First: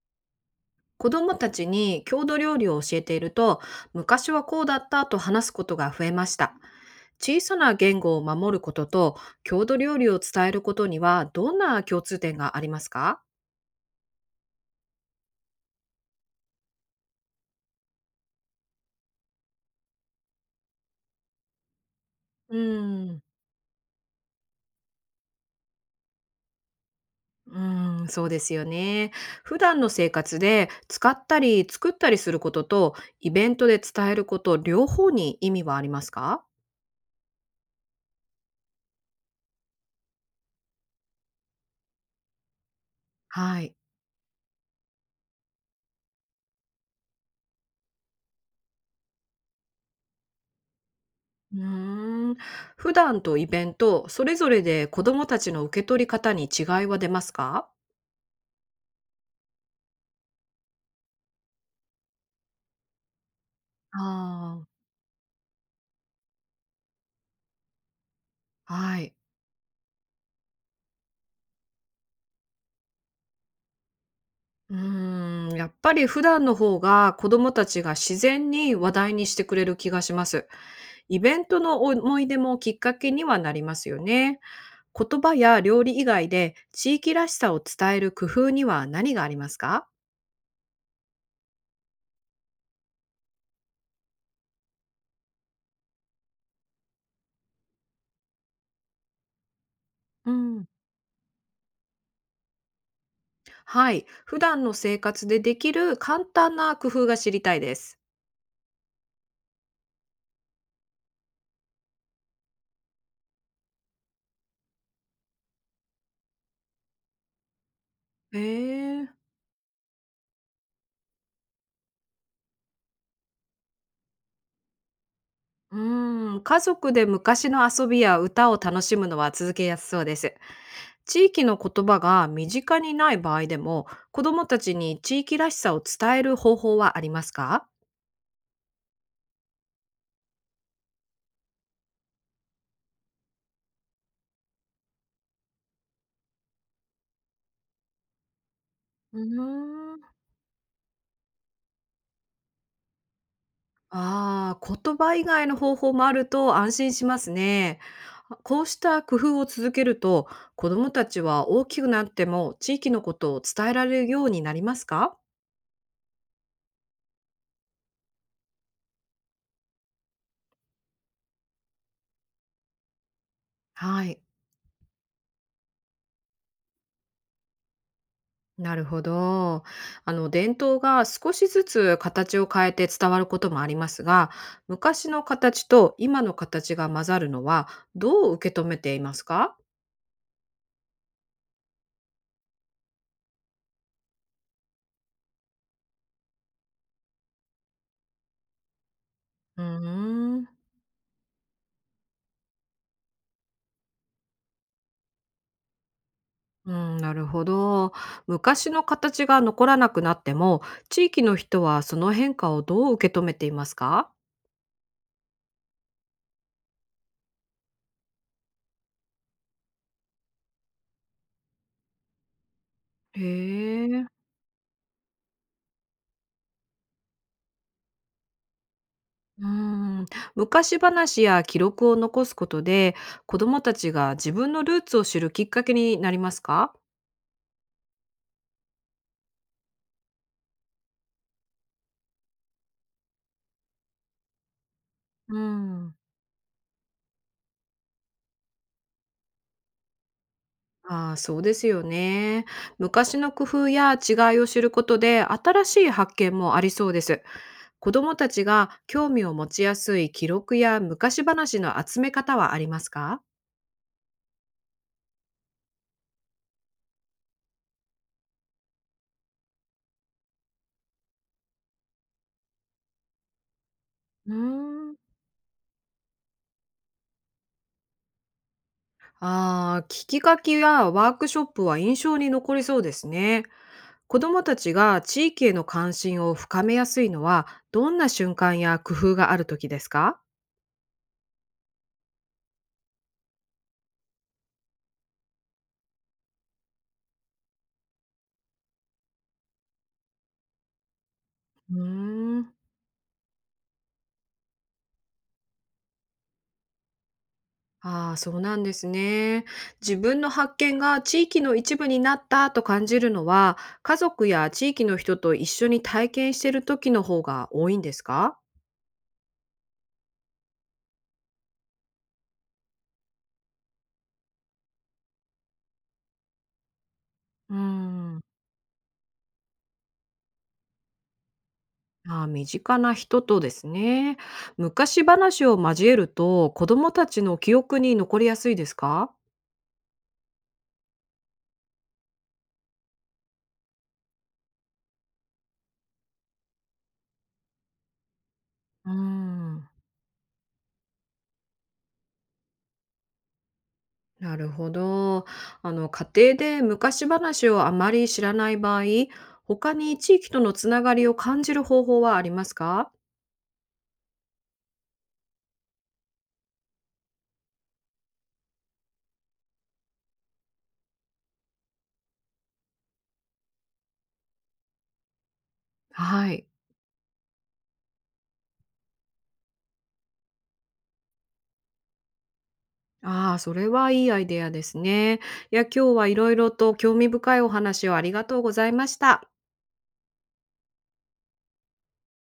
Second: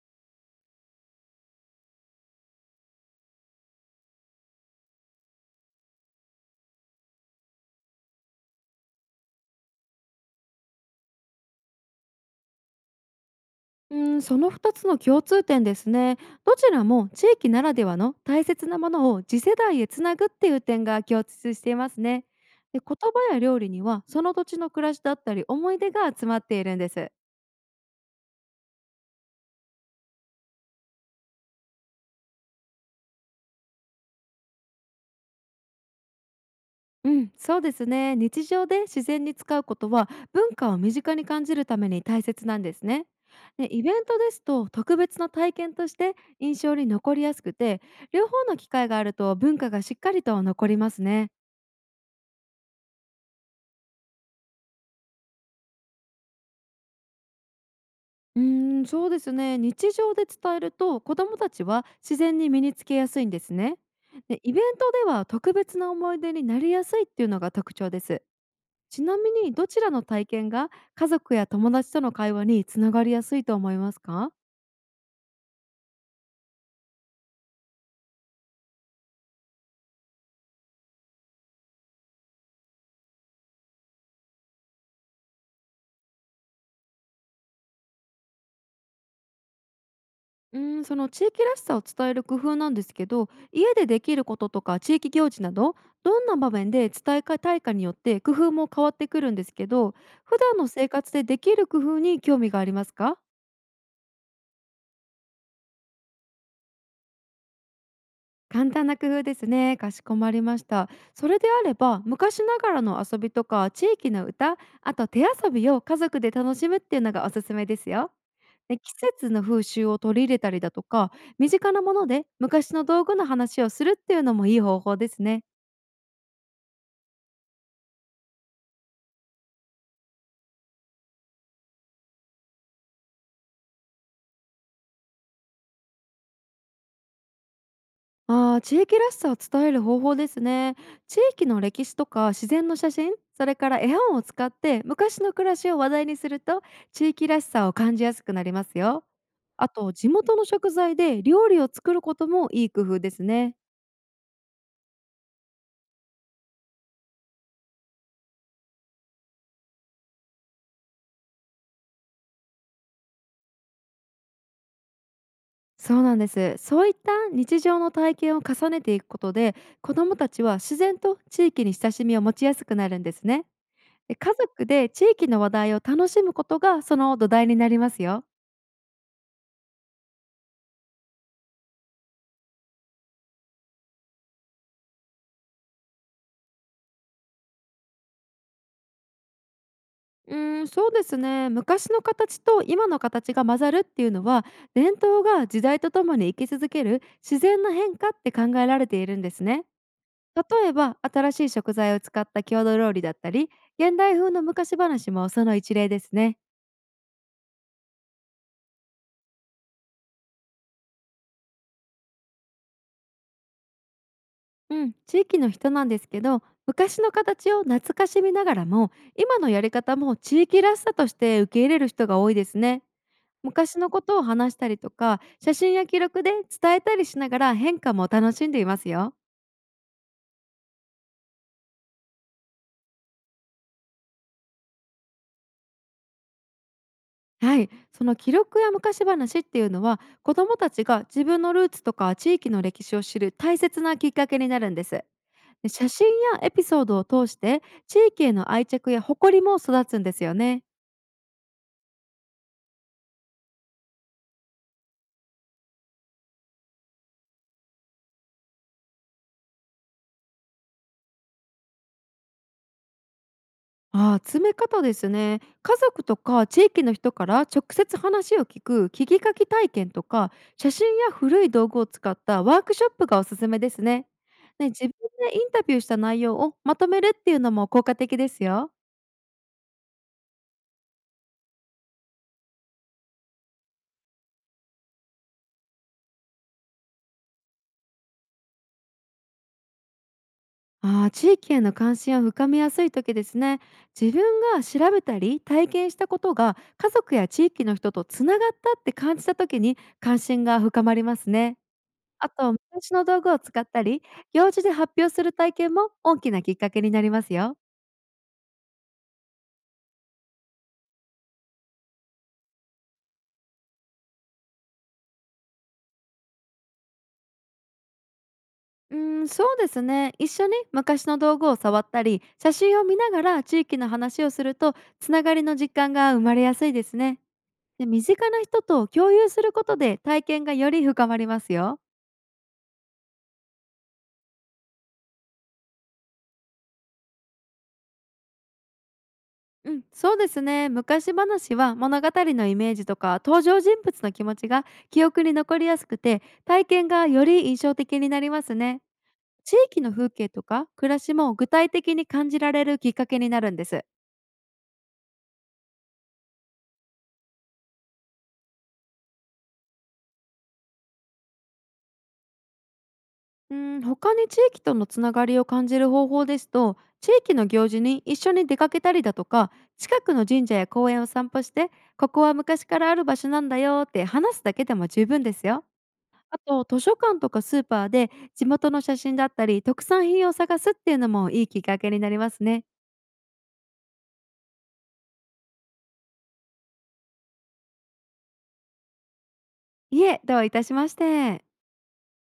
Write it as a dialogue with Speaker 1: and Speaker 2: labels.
Speaker 1: 子どもたちに郷土料理を教えていると、昔はこうだったと話すことが増えました。小さな言語を守ることと郷土料理を伝えることにはどんな共通点がありますか？
Speaker 2: うん、その2つの共通点ですね。どちらも地域ならではの大切なものを次世代へつなぐっていう点が共通していますね。
Speaker 1: う
Speaker 2: で、言
Speaker 1: ーん、
Speaker 2: 葉や料理にはその土地の暮らしだったり思い出が集まっているんです。
Speaker 1: うーん、そうですよね。普段の生活で使ったり作ったりすることとイベントで伝えること両方に意味はありますか？
Speaker 2: うん、そうですね。日常で自然に使うことは文化を身近に感じるために大切なんですね。
Speaker 1: は
Speaker 2: で
Speaker 1: い。
Speaker 2: イベントですと特別な体験として印象に残りやすくて、両方の機会があると文化がしっかりと残りますね。
Speaker 1: うーん普段とイベントそれぞれで子どもたちの受け取り方に違いは出ますか？
Speaker 2: うーん、そうですね。日常で伝えると子どもたちは自然に身につけやすいんですね。で、イベン
Speaker 1: ああ、
Speaker 2: トでは特別な思い出になりやすいっていうのが特徴です。
Speaker 1: は
Speaker 2: ち
Speaker 1: い。
Speaker 2: なみにどちらの体験が家族や友達との会話につながりやすいと思いますか？
Speaker 1: やっぱり普段の方が子供たちが自然に話題にしてくれる気がします。イベントの思い出もきっかけにはなりますよね。言葉や料理以外で地域らしさを伝える工夫には何がありますか？
Speaker 2: うーん、その地域らしさを伝える工夫なんですけど、家でできることとか地域行事など、どんな場面で伝えたいかによって工夫も変わってくるんですけど、
Speaker 1: う
Speaker 2: 普段
Speaker 1: ん。
Speaker 2: の生活でできる工夫に興味がありますか？
Speaker 1: はい。普段の生活でできる簡単な工夫が知りたいです。
Speaker 2: 簡単な工夫ですね。かしこまりました。それであれば、昔ながらの遊びとか地域の歌、あと手遊びを家族で楽しむっていうのがおすすめですよ。
Speaker 1: へ
Speaker 2: で、季
Speaker 1: え。
Speaker 2: 節の風習を取り入れたりだとか、身近なもので昔の道具の話をするっていうのもいい方法ですね。
Speaker 1: うん。家族で昔の遊びや歌を楽しむのは続けやすそうです。地域の言葉が身近にない場合でも、子どもたちに地域らしさを伝える方法はありますか？
Speaker 2: ああ、地域らしさを伝える方法ですね。地域の歴史とか自然の写真、それから絵本を使って昔の暮らしを話題にすると、地域らしさを感じやすくなりますよ。
Speaker 1: う
Speaker 2: あと
Speaker 1: ー
Speaker 2: 地
Speaker 1: ん
Speaker 2: 元の食材で料理を作ることもいい工夫ですね。
Speaker 1: ああ、言葉以外の方法もあると安心しますね。こうした工夫を続けると、子どもたちは大きくなっても地域のことを伝えられるようになりますか？
Speaker 2: そうなんです。そういった日常の体験を重ねていくことで、子どもたちは自然と地域に親しみを持ちやすくなるんですね。
Speaker 1: は
Speaker 2: で、
Speaker 1: い。
Speaker 2: 家族で地域の話題を楽しむことがその土台になりますよ。
Speaker 1: なるほど。伝統が少しずつ形を変えて伝わることもありますが、昔の形と今の形が混ざるのはどう受け止めていますか？
Speaker 2: うーん、そうですね。昔の形と今の形が混ざるっていうのは、伝統が時代とともに生き続ける自然な変化って考えられているんです
Speaker 1: う
Speaker 2: ね。
Speaker 1: ーん、
Speaker 2: 例えば、新しい食材を使った郷土料理だったり、現代風の昔話もその一例ですね。
Speaker 1: うん、なるほど。昔の形が残らなくなっても、地域の人はその変化をどう受け止めていますか？
Speaker 2: うん、地域の人なんですけど、昔の形を懐かしみながらも、今のやり方も地域らしさとして受け入れる人が多いですね。
Speaker 1: へ
Speaker 2: 昔のこと
Speaker 1: え。
Speaker 2: を話したりとか、写真や記録で伝えたりしながら変化も楽しんでいますよ。
Speaker 1: うーん、昔話や記録を残すことで、子どもたちが自分のルーツを知るきっかけになりますか？
Speaker 2: はい、その記録や昔話っていうのは子どもたちが自分のルーツとか地域の歴史を知る大切なきっかけになるんです。
Speaker 1: う
Speaker 2: で、写
Speaker 1: ん。
Speaker 2: 真やエピソードを通して地域への愛着や誇りも育つんですよね。
Speaker 1: ああ、そうですよね。昔の工夫や違いを知ることで新しい発見もありそうです。子どもたちが興味を持ちやすい記録や昔話の集め方はありますか？
Speaker 2: ああ、詰め方ですね。家族とか地域の人から直接話を聞く聞き書き体験とか、写真や古い道具を使ったワークショップがおすすめですね。
Speaker 1: うー
Speaker 2: ね、自分
Speaker 1: ん
Speaker 2: でインタビューした内容をまとめるっていうのも効果的ですよ。
Speaker 1: ああ、聞き書きやワークショップは印象に残りそうですね。子どもたちが地域への関心を深めやすいのはどんな瞬間や工夫がある時ですか？
Speaker 2: ああ、地域への関心を深めやすい時ですね。自分が調べたり体験したことが家族や地域の人とつながったって感じた時に関心が深まりますね。
Speaker 1: う
Speaker 2: あ
Speaker 1: ーん。
Speaker 2: と、昔の道具を使ったり、行事で発表する体験も大きなきっかけになりますよ。
Speaker 1: ああ、そうなんですね。自分の発見が地域の一部になったと感じるのは、家族や地域の人と一緒に体験している時の方が多いんですか？
Speaker 2: うーん、そうですね。一緒に昔の道具を触ったり、写真を見ながら地域の話をすると、つながりの実感が生まれやすいですね。
Speaker 1: うー
Speaker 2: で、身
Speaker 1: ん
Speaker 2: 近な人と共有することで体験がより深まりますよ。
Speaker 1: ああ、身近な人とですね。昔話を交えると、子供たちの記憶に残りやすいですか？
Speaker 2: うん、そうですね。昔話は物語のイメージとか登場人物の気持ちが記憶に残りやすくて、体験がより印象的になりますね。
Speaker 1: うー
Speaker 2: 地
Speaker 1: ん
Speaker 2: 域の風景とか暮らしも具体的に感じられるきっかけになるんです。
Speaker 1: なるほど。家庭で昔話をあまり知らない場合、他に地域とのつながりを感じる方法はありますか？
Speaker 2: うん、他に地域とのつながりを感じる方法ですと、地域の行事に一緒に出かけたりだとか、近くの神社や公園を散歩して、ここは昔からある場所なんだよって話すだけでも十分ですよ。
Speaker 1: は
Speaker 2: あ
Speaker 1: い。
Speaker 2: と図書館とかスーパーで地元の写真だったり特産品を探すっていうのもいいきっかけになりますね。
Speaker 1: ああ、それはいいアイデアですね。いや、今日はいろいろと興味深いお話をありがとうございました。
Speaker 2: いえ、どういたしまして。